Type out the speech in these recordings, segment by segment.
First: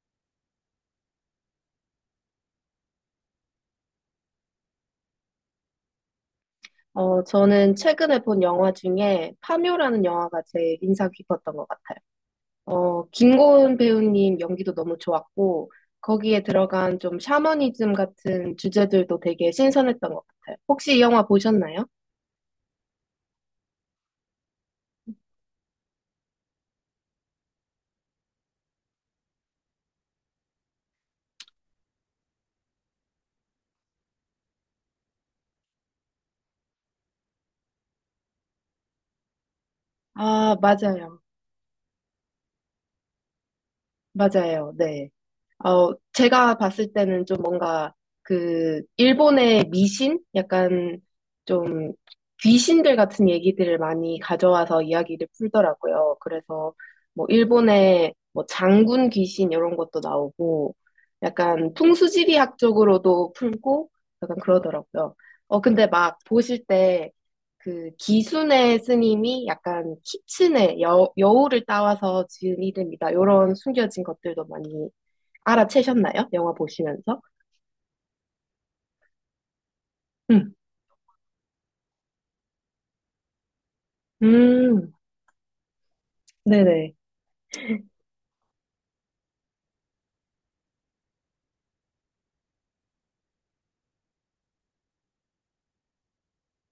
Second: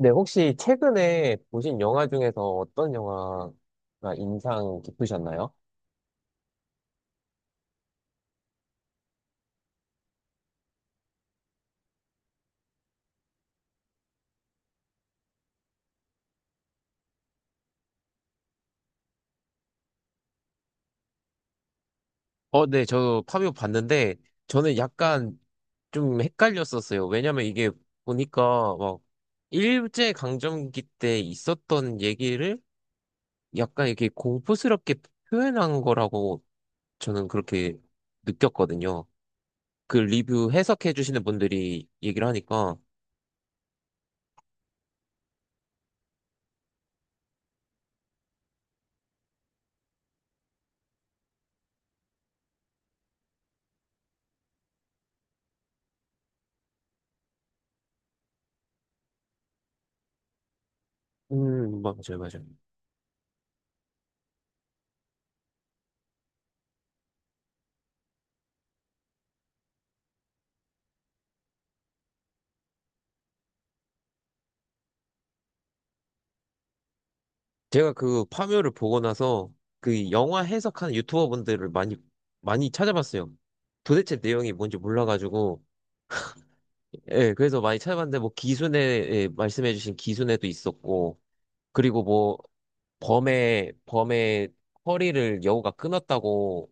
네, 혹시 최근에 보신 영화 중에서 어떤 영화가 인상 깊으셨나요? 저는 최근에 본 영화 중에 파묘라는 영화가 제일 인상 깊었던 것 같아요. 김고은 배우님 연기도 너무 좋았고, 거기에 들어간 좀 샤머니즘 같은 주제들도 되게 신선했던 것 같아요. 혹시 이 영화 보셨나요? 네, 저 파비오 봤는데 저는 약간 좀 헷갈렸었어요. 왜냐면 이게 보니까 막 일제 강점기 때 있었던 얘기를 약간 이렇게 공포스럽게 표현한 거라고 저는 그렇게 느꼈거든요. 그 리뷰 아, 해석해 맞아요. 주시는 분들이 얘기를 하니까. 맞아요. 네. 제가 봤을 때는 좀 뭔가 그 일본의 미신? 약간 좀 귀신들 같은 얘기들을 많이 가져와서 이야기를 풀더라고요. 그래서 뭐 일본의 뭐 장군 귀신 이런 것도 나오고 약간 맞아요, 맞아요. 풍수지리학 쪽으로도 풀고 약간 그러더라고요. 근데 막 보실 때 그 기순의 스님이 약간 키친의 여우를 따와서 지은 이름이다. 이런 숨겨진 것들도 많이 알아채셨나요? 영화 보시면서? 제가 그 파묘를 보고 나서 그 영화 음, 해석하는 유튜버분들을 많이 많이 찾아봤어요. 도대체 내용이 뭔지 음, 몰라가지고 네네. 예, 그래서 많이 찾아봤는데 뭐 기순에 예, 말씀해주신 기순에도 있었고 그리고 뭐 범의 허리를 여우가 끊었다고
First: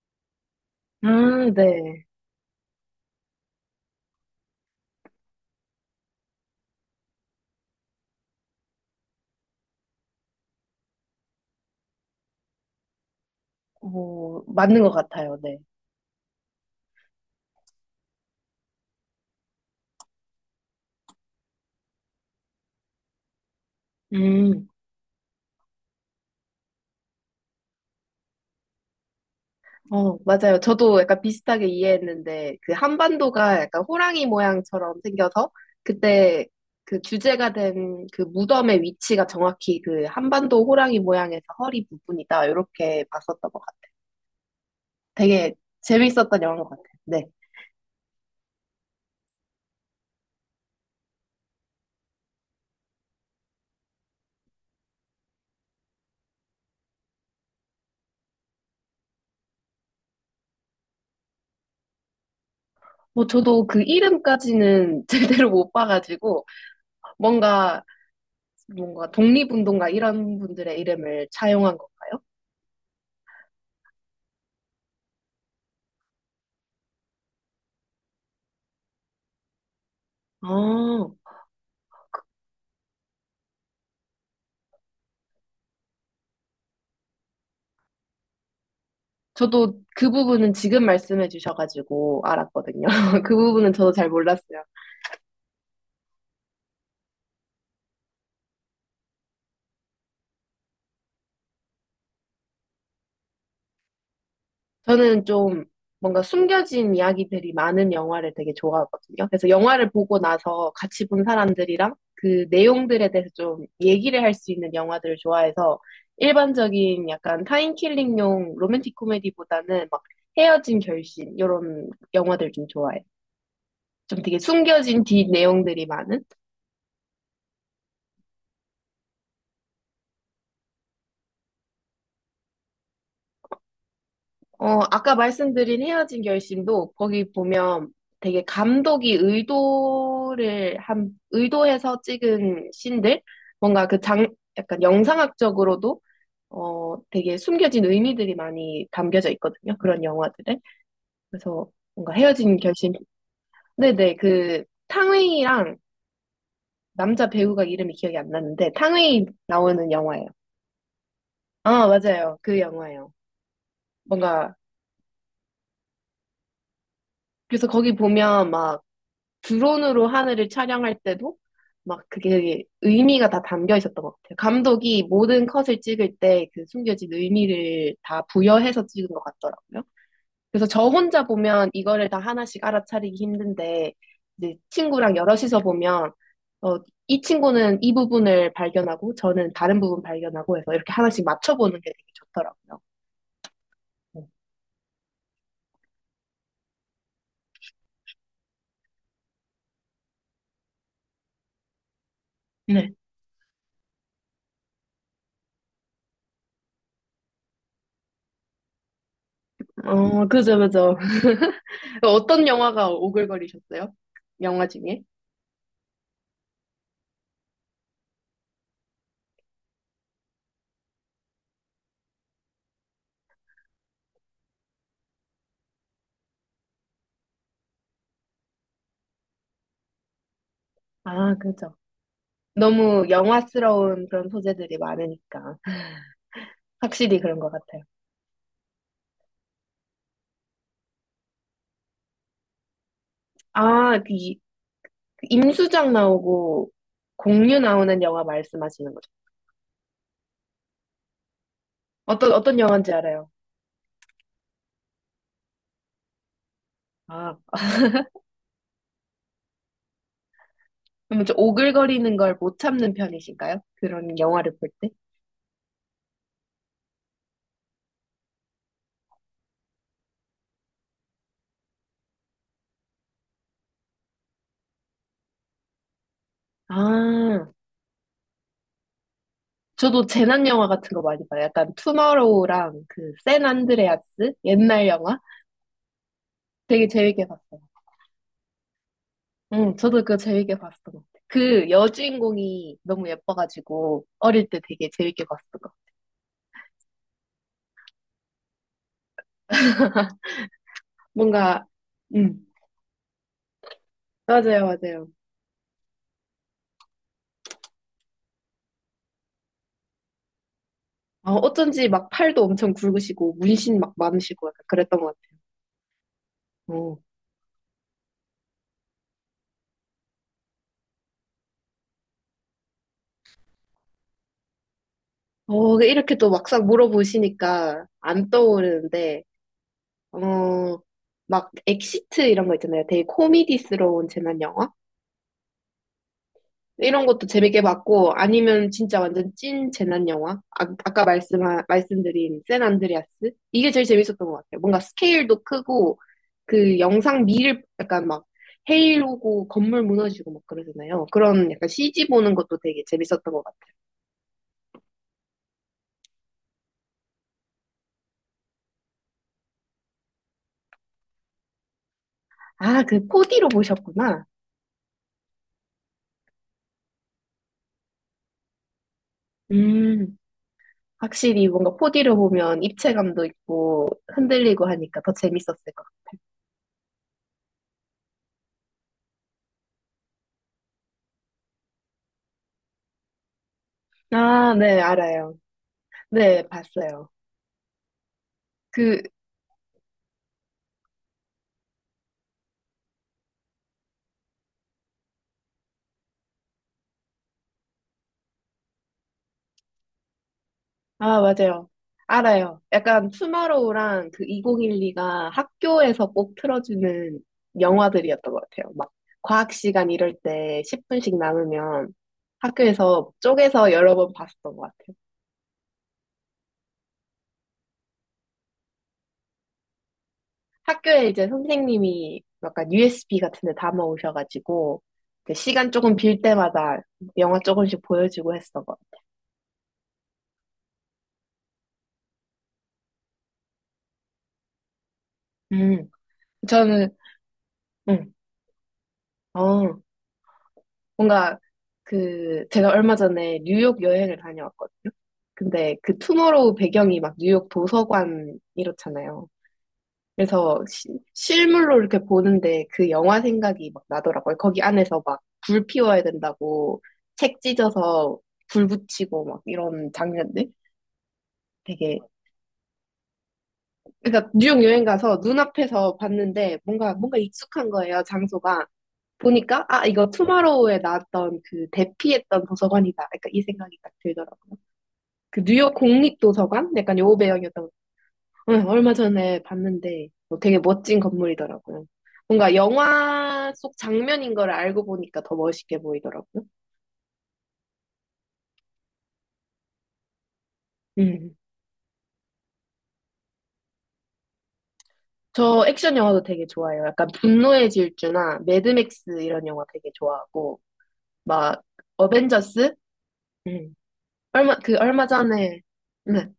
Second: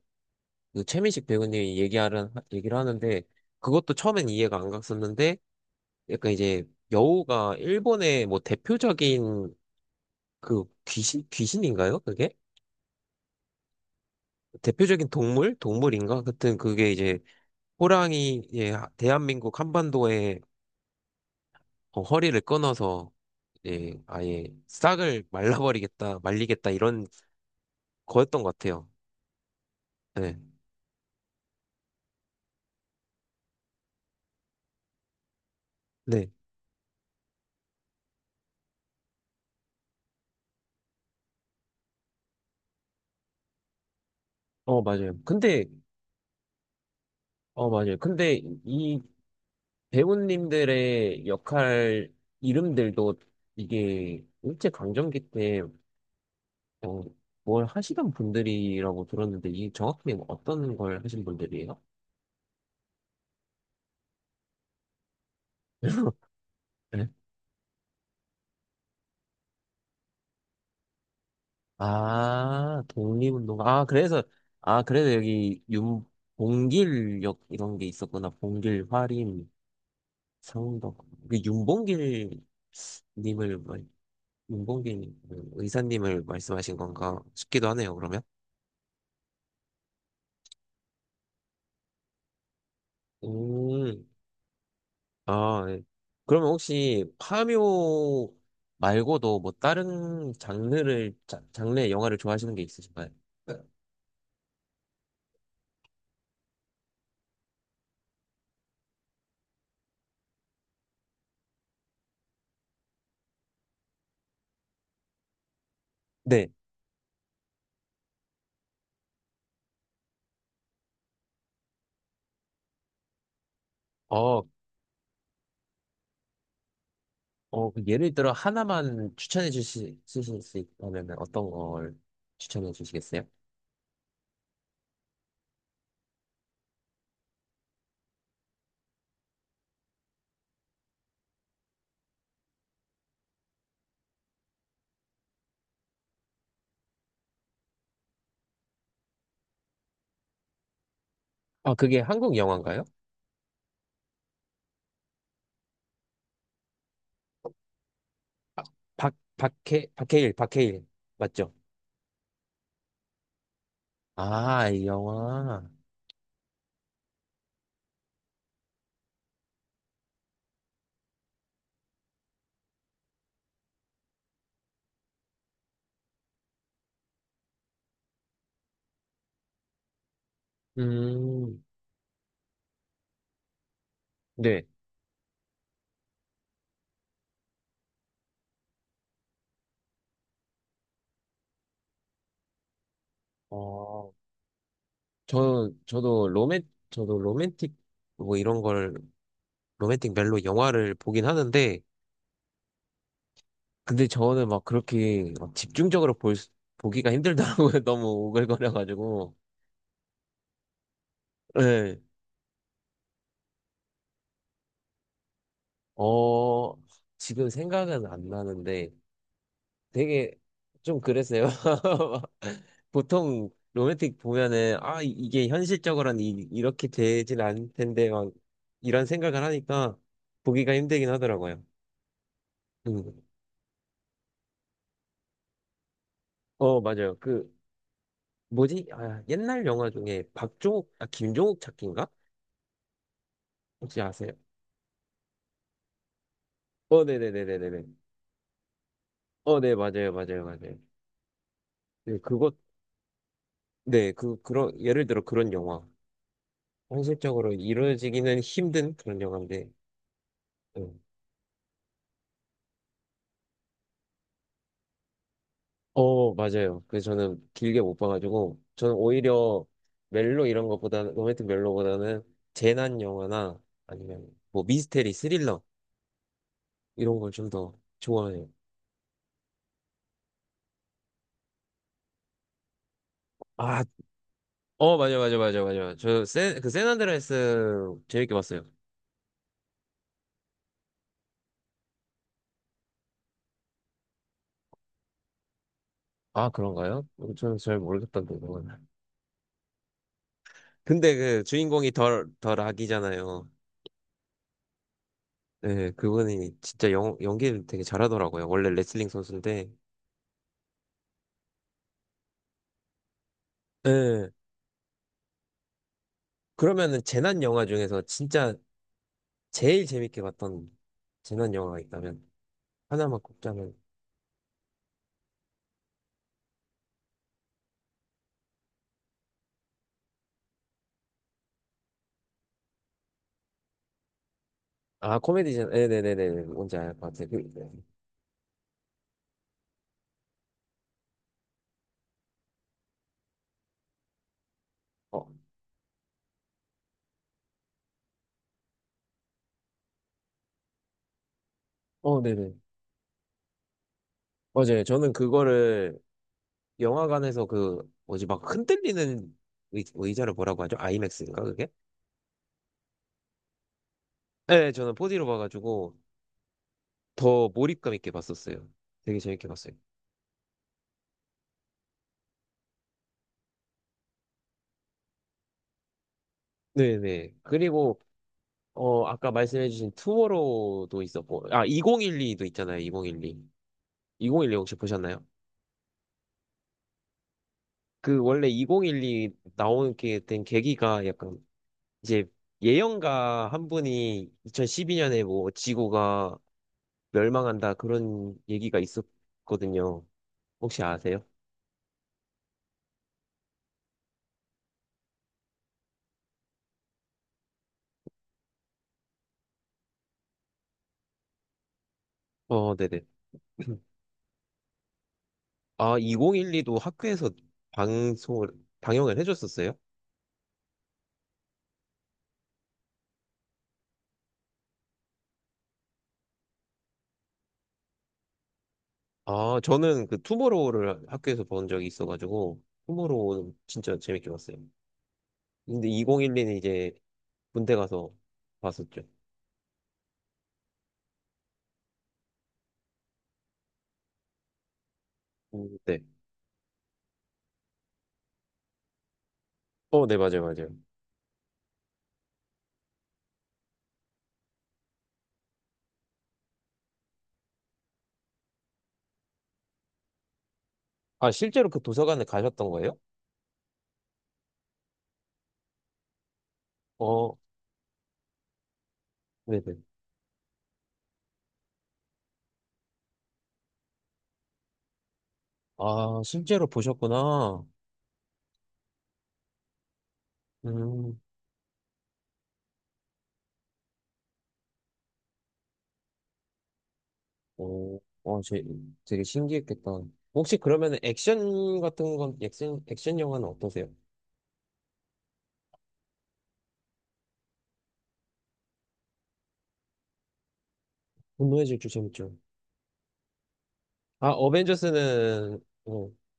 그 최민식 아, 배우님이 네. 얘기하는 얘기를 하는데, 그것도 처음엔 이해가 안 갔었는데 약간 이제 여우가 일본의 뭐 대표적인 그 귀신인가요? 그게? 어, 맞는 것 대표적인 같아요. 동물? 네. 동물인가? 하여튼 그게 이제 호랑이, 예, 대한민국 한반도에 허리를 끊어서 예, 아예 음, 싹을 말라버리겠다, 말리겠다 이런 거였던 것 같아요. 어, 네. 맞아요. 저도 약간 비슷하게 이해했는데, 그 한반도가 약간 호랑이 모양처럼 생겨서, 네. 그때 그 주제가 된 그 무덤의 위치가 정확히 그 한반도 호랑이 모양에서 허리 부분이다. 이렇게 봤었던 것 같아요. 맞아요. 되게 근데, 재밌었던 영화인 것 같아요. 네. 맞아요. 근데 이 배우님들의 역할 이름들도 이게 일제강점기 때, 어, 뭘 하시던 분들이라고 들었는데 이 정확히 어떤 걸 하신 분들이에요? 뭐 저도 그 이름까지는 제대로 못 봐가지고, 네. 뭔가 뭔가 독립운동가 이런 분들의 이름을 차용한 건가요? 아, 독립운동. 아, 그래서, 아, 그래서 여기 윤, 봉길역 이런 게 있었구나. 봉길, 화림, 상덕. 아, 그 님을, 말- 윤봉길 그 의사님을 말씀하신 건가 싶기도 하네요, 그러면. 저도 그 부분은 지금 말씀해 주셔가지고 알았거든요. 그 부분은 저도 음, 잘 몰랐어요. 아, 예. 그러면 혹시 파묘 말고도 뭐 다른 장르의 영화를 좋아하시는 게 있으신가요? 저는 좀 뭔가 숨겨진 이야기들이 많은 영화를 되게 좋아하거든요. 그래서 영화를 보고 나서 같이 본 사람들이랑 그 내용들에 대해서 좀 얘기를 할 수 있는 영화들을 좋아해서 네. 일반적인 약간 타인킬링용 로맨틱 코미디보다는 막 헤어진 결심 이런 영화들 좀 좋아해요. 좀 되게 어, 숨겨진 뒷 내용들이 많은? 그 예를 들어 하나만 추천해 주실 수 있다면 어떤 걸 추천해 주시겠어요? 아까 말씀드린 헤어진 결심도 거기 보면 되게 감독이 의도해서 찍은 씬들? 뭔가 약간 영상학적으로도 되게 숨겨진 의미들이 많이 담겨져 있거든요. 그런 영화들에. 그래서 아, 그게 뭔가 한국 헤어진 영화인가요? 결심. 네네, 그 탕웨이랑 남자 배우가 이름이 기억이 안 아, 나는데 탕웨이 나오는 영화예요. 박해일, 박해일. 맞죠? 아, 맞아요. 그 영화예요. 뭔가 아, 이 영화. 그래서 거기 보면 막 드론으로 하늘을 촬영할 때도 막 그게 되게 의미가 다 담겨 있었던 것 같아요. 감독이 모든 컷을 찍을 때 그 숨겨진 의미를 다 부여해서 찍은 것 같더라고요. 그래서 저 혼자 음, 보면 이거를 다 하나씩 알아차리기 힘든데 이제 네. 친구랑 여럿이서 보면 어, 이 친구는 이 부분을 발견하고 저는 다른 부분 발견하고 해서 이렇게 하나씩 맞춰보는 게 되게 좋더라고요. 어, 저도 로맨틱, 뭐 이런 걸, 로맨틱 멜로 영화를 보긴 하는데, 네. 근데 저는 막 그렇게 막 집중적으로 보기가 힘들더라고요. 너무 오글거려가지고. 어, 그죠, 그죠. 어떤 영화가 오글거리셨어요? 영화 중에? 어, 지금 생각은 안 나는데 되게 좀 그랬어요. 보통 로맨틱 보면은 아, 이게 현실적으로는 이렇게 되진 않을 텐데 막 이런 생각을 하니까 보기가 힘들긴 아, 하더라고요. 그죠. 너무 음. 영화스러운 그런 소재들이 많으니까. 맞아요. 확실히 그런 것 그 같아요. 뭐지? 아, 옛날 영화 중에 아, 김종욱 찾기인가? 아, 혹시 아세요? 그 임수정 나오고 공유 네네네네네네. 나오는 영화 말씀하시는 거죠? 네, 맞아요, 맞아요, 맞아요. 네, 어떤, 그것, 어떤 영화인지 알아요. 네, 그런, 예를 들어 그런 영화. 아, 현실적으로 이루어지기는 힘든 그런 영화인데. 음. 그러면 좀 오글거리는 걸 못 참는 편이신가요? 그런 영화를 볼 때? 맞아요. 그래서 저는 길게 못 봐가지고, 저는 오히려 멜로 이런 것보다는, 로맨틱 멜로보다는 재난 영화나 아니면 뭐 미스테리, 스릴러 이런 걸 아, 좀 더 좋아해요. 저도 재난 영화 같은 거 많이 봐요. 약간 투마로우랑 그 샌 아, 안드레아스 옛날 맞아, 영화 맞아, 맞아, 맞아. 되게 재밌게 봤어요. 샌안드레아스 재밌게 봤어요. 응, 저도 그거 재밌게 봤던 것 같아요. 그 여주인공이 너무 예뻐가지고 어릴 때 되게 재밌게 봤어요. 아, 그런가요? 저는 잘 모르겠던데, 그건. 근데 그 뭔가, 주인공이 음, 덜 악이잖아요. 맞아요, 맞아요. 네, 그분이 진짜 연기를 되게 잘하더라고요. 원래 레슬링 선수인데, 어쩐지 막 팔도 엄청 굵으시고, 문신 막 예. 많으시고, 약간 그랬던 것 같아요. 어, 그러면은 재난 영화 중에서 진짜 제일 재밌게 봤던 재난 영화가 있다면 하나만 꼽자면, 이렇게 또 막상 물어보시니까 안 떠오르는데, 어, 막 엑시트 이런 거 있잖아요. 되게 코미디스러운 재난 영화? 아, 코미디잖아. 네네네네. 뭔지 알 것 이런 것도 같아요. 그, 재밌게 네. 봤고, 아니면 진짜 완전 찐 재난 영화? 아, 아까 말씀드린 샌 안드레아스? 이게 제일 재밌었던 것 같아요. 뭔가 어, 스케일도 크고, 그 영상 미를 약간 막 헤일 오고 건물 무너지고 막 그러잖아요. 그런 약간 CG 보는 네네. 것도 되게 재밌었던 것 같아요. 맞아요. 저는 그거를 영화관에서 그 뭐지 막 흔들리는 의자를 뭐라고 하죠? 아이맥스인가 그게? 아, 그 4D로 보셨구나. 네, 저는 4D로 봐가지고 더 몰입감 있게 봤었어요. 되게 재밌게 봤어요. 음, 확실히 뭔가 4D로 보면 입체감도 있고 흔들리고 하니까 더 재밌었을 것 네네. 그리고 아까 말씀해주신 투모로우도 있었고 아, 2012도 있잖아요. 2012. 같아요. 아, 2012 혹시 네, 보셨나요? 알아요. 네, 봤어요. 그 원래 그 2012 나오게 된 계기가 약간 이제 예언가 한 분이 2012년에 뭐 지구가 멸망한다 그런 얘기가 있었거든요. 혹시 아, 아세요? 맞아요. 알아요. 약간 투마로우랑 그 2012가 학교에서 꼭 틀어주는 영화들이었던 것 같아요. 막 과학 시간 이럴 때 10분씩 남으면 네네. 학교에서 쪼개서 여러 번 봤었던 것 같아요. 아, 2012도 학교에서 방송을, 방영을 해줬었어요? 학교에 이제 선생님이 약간 USB 같은 데 담아 오셔가지고 이제 시간 조금 빌 때마다 영화 조금씩 보여주고 했었던 것 아, 저는 그 투모로우를 학교에서 본 적이 있어가지고, 투모로우는 진짜 재밌게 봤어요. 같아요. 근데 2012는 이제 저는, 군대 가서 음, 봤었죠. 어. 뭔가 제가 얼마 전에 뉴욕 여행을 다녀왔거든요. 근데 네. 그 투머로우 배경이 막 뉴욕 도서관 이렇잖아요. 네, 맞아요, 그래서 맞아요. 실물로 이렇게 보는데 그 영화 생각이 막 나더라고요. 거기 안에서 막 불 피워야 된다고 책 찢어서 불 붙이고 막 이런 장면들 아, 실제로 그 되게 도서관에 가셨던 거예요? 그러니까 뉴욕 여행 가서 눈앞에서 봤는데 뭔가 어, 익숙한 거예요, 장소가. 보니까 네네. 아 이거 투마로우에 나왔던 그 대피했던 도서관이다. 약간 이 생각이 딱 들더라고요. 그 뉴욕 아, 실제로 국립도서관? 약간 요 보셨구나. 배경이었던 거. 응, 얼마 전에 봤는데 뭐 되게 멋진 음, 건물이더라고요. 뭔가 영화 속 장면인 걸 알고 보니까 더 멋있게 보이더라고요. 어, 어, 제, 되게 신기했겠다. 혹시 그러면 음. 액션 같은 건, 액션, 액션 영화는 어떠세요? 저 액션 영화도 되게 좋아해요. 약간 분노의 질주나 매드맥스 이런 영화 되게 좋아하고 막 분노의 질주 재밌죠. 어벤져스? 음. 아, 얼마 어벤져스는, 전에. 네.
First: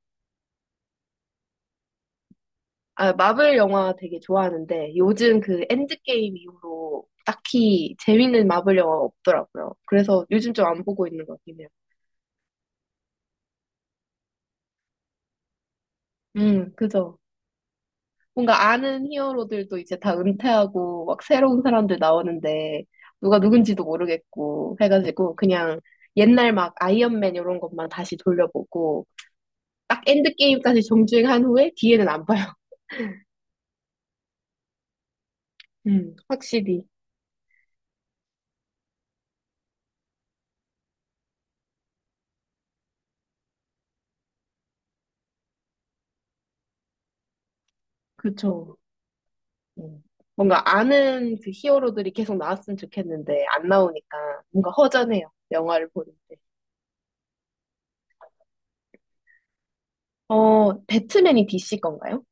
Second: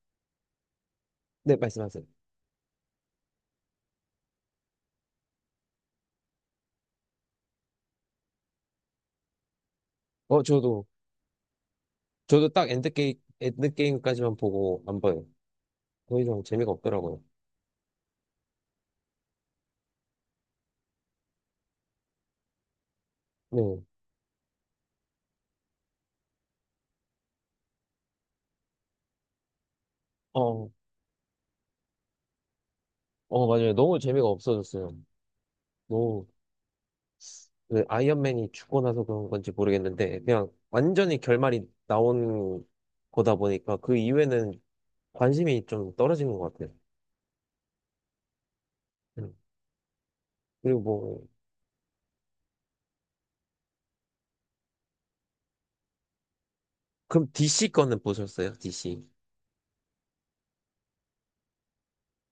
네, 말씀하세요. 아, 마블 영화 되게 좋아하는데 요즘 그 엔드게임 이후로 딱히 재밌는 마블 영화 없더라고요. 그래서 어, 요즘 좀 안 저도, 보고 있는 것 같긴 해요. 저도 딱 엔드게임까지만 보고 안 봐요. 더 이상 재미가 그죠. 없더라고요. 뭔가 아는 히어로들도 이제 다 은퇴하고 막 새로운 사람들 나오는데 누가 네. 누군지도 모르겠고 해가지고 그냥 옛날 막 아이언맨 이런 것만 다시 돌려보고 딱 어, 엔드게임까지 정주행한 후에 뒤에는 안 봐요. 맞아요. 너무 재미가 없어졌어요. 너무. 확실히. 그 아이언맨이 죽고 나서 그런 건지 모르겠는데 그냥 완전히 결말이 나온 거다 보니까 그 이후에는 관심이 좀 떨어진 것 같아요. 그쵸. 음. 음. 뭔가 그리고 뭐 아는 그 히어로들이 계속 나왔으면 좋겠는데 안 나오니까 뭔가 허전해요. 영화를 보는데. 그럼 DC 거는 보셨어요? DC. 배트맨이 DC 건가요?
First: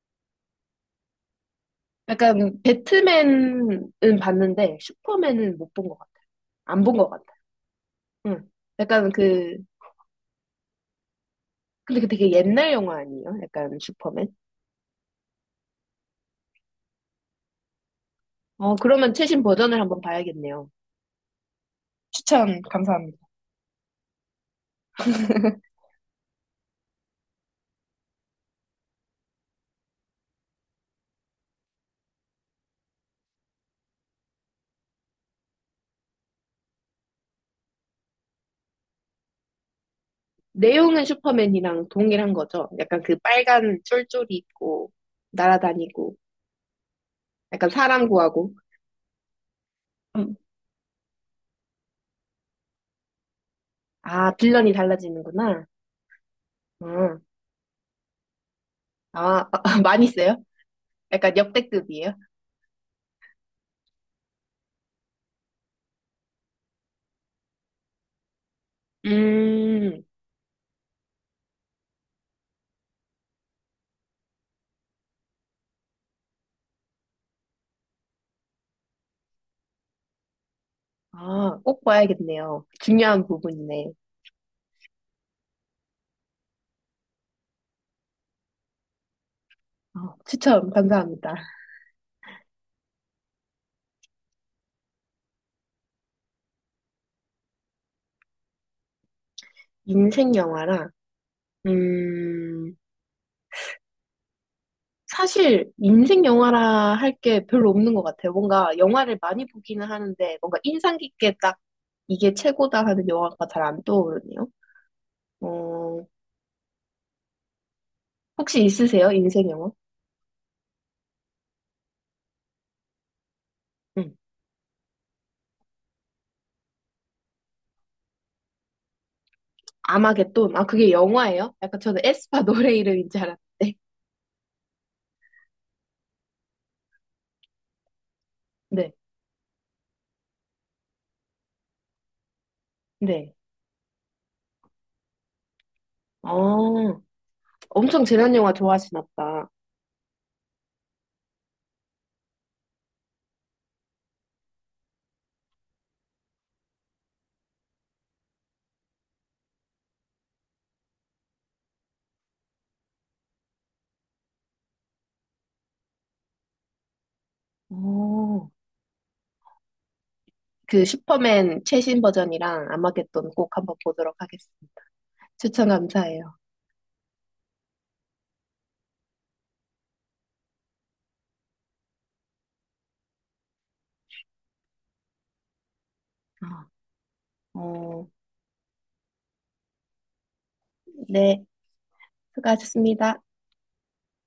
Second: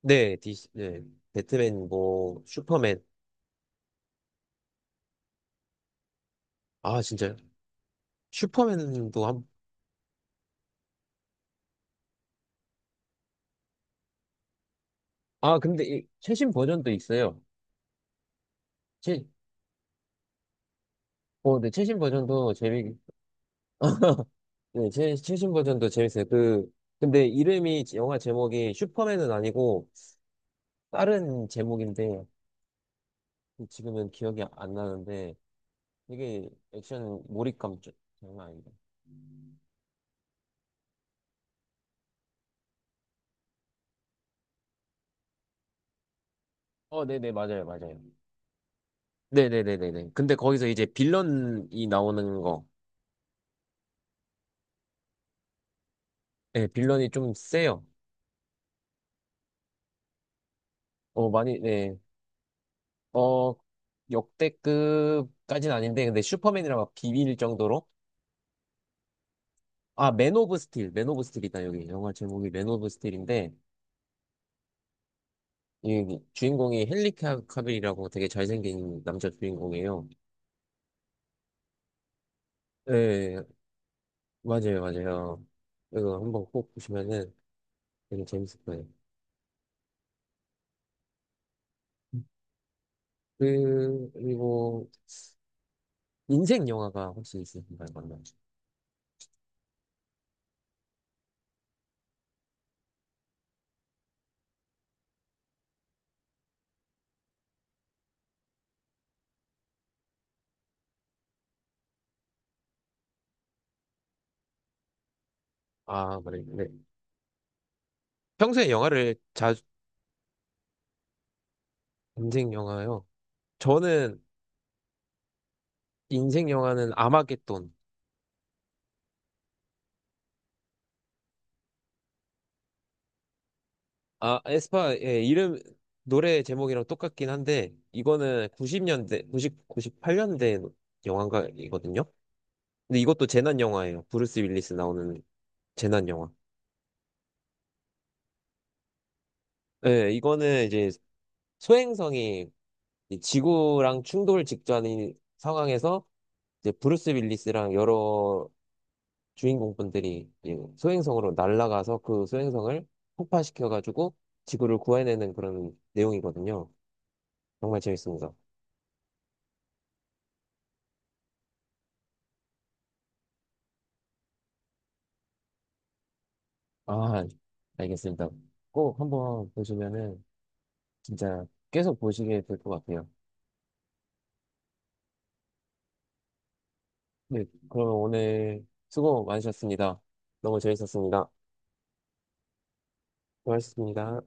네, DC. 네. 배트맨 뭐 약간 슈퍼맨. 배트맨은 봤는데 슈퍼맨은 못 본 것 같아요. 안 본 아, 것 진짜요? 같아요. 응. 약간 슈퍼맨도 한. 그 근데 그 되게 옛날 영화 아니에요? 약간 슈퍼맨? 아, 근데 이 최신 버전도 있어요. 그러면 최 최신 버전을 한번 봐야겠네요. 네, 최신 버전도 추천 재미 감사합니다. 네, 최신 버전도 재밌어요. 그 근데 이름이 영화 제목이 슈퍼맨은 아니고 다른 제목인데 지금은 기억이 안 나는데 되게 액션 몰입감 좀 장난 아니다. 내용은 슈퍼맨이랑 동일한 거죠. 약간 그 빨간 쫄쫄이 있고 날아다니고 네네, 맞아요, 약간 맞아요. 사람 구하고. 네네네네네. 근데 거기서 이제 빌런이 나오는 거. 아, 빌런이 달라지는구나. 네, 빌런이 음. 좀 세요. 아, 많이 써요? 약간 많이, 네. 역대급이에요? 어, 역대급까지는 아닌데, 근데 슈퍼맨이랑 막 비빌 정도로. 음, 아, 맨 오브 스틸, 맨 오브 스틸이다, 여기. 영화 제목이 맨 오브 스틸인데, 이 주인공이 헨리 카빌이라고 되게 잘생긴 남자 주인공이에요. 아, 꼭 봐야겠네요. 중요한 네, 부분이네. 맞아요, 맞아요. 이거 한번 꼭 보시면은 되게 재밌을 거예요. 추천 감사합니다. 그리고 인생 영화가 혹시 있으신가요? 맞나요? 인생 영화라, 음, 사실 인생 영화라 할 게 별로 없는 것 같아요. 뭔가 영화를 많이 보기는 하는데, 뭔가 인상 깊게 딱 이게 최고다 하는 영화가 잘 안 떠오르네요. 어, 아, 그래요. 네. 혹시 평소에 있으세요? 영화를 인생 자주 영화? 인생 영화요. 저는 인생 영화는 아마겟돈. 아마겟돈. 아, 그게 영화예요? 약간 저는 에스파 노래 이름인 줄 알았는데. 아, 에스파 예, 이름 노래 제목이랑 똑같긴 한데 이거는 네, 90년대, 9 98년대 영화가이거든요. 근데 이것도 네. 재난 영화예요. 브루스 윌리스 나오는 재난 영화. 어, 엄청 재난 영화 좋아하시나 보다. 예, 이거는 이제 소행성이 이 지구랑 충돌 직전인 상황에서 이제 브루스 윌리스랑 여러 주인공분들이 이 소행성으로 날아가서 그 소행성을 폭파시켜가지고 지구를 구해내는 그런 내용이거든요. 정말 재밌습니다. 어, 그 슈퍼맨 최신 버전이랑 아마겟돈 꼭 한번 보도록 하겠습니다. 추천 감사해요. 아, 알겠습니다. 꼭 한번 보시면은 진짜 계속 보시게 될 것 같아요. 네, 어, 그러면 어, 오늘 수고 많으셨습니다. 너무 재밌었습니다. 네, 수고하셨습니다. 고맙습니다.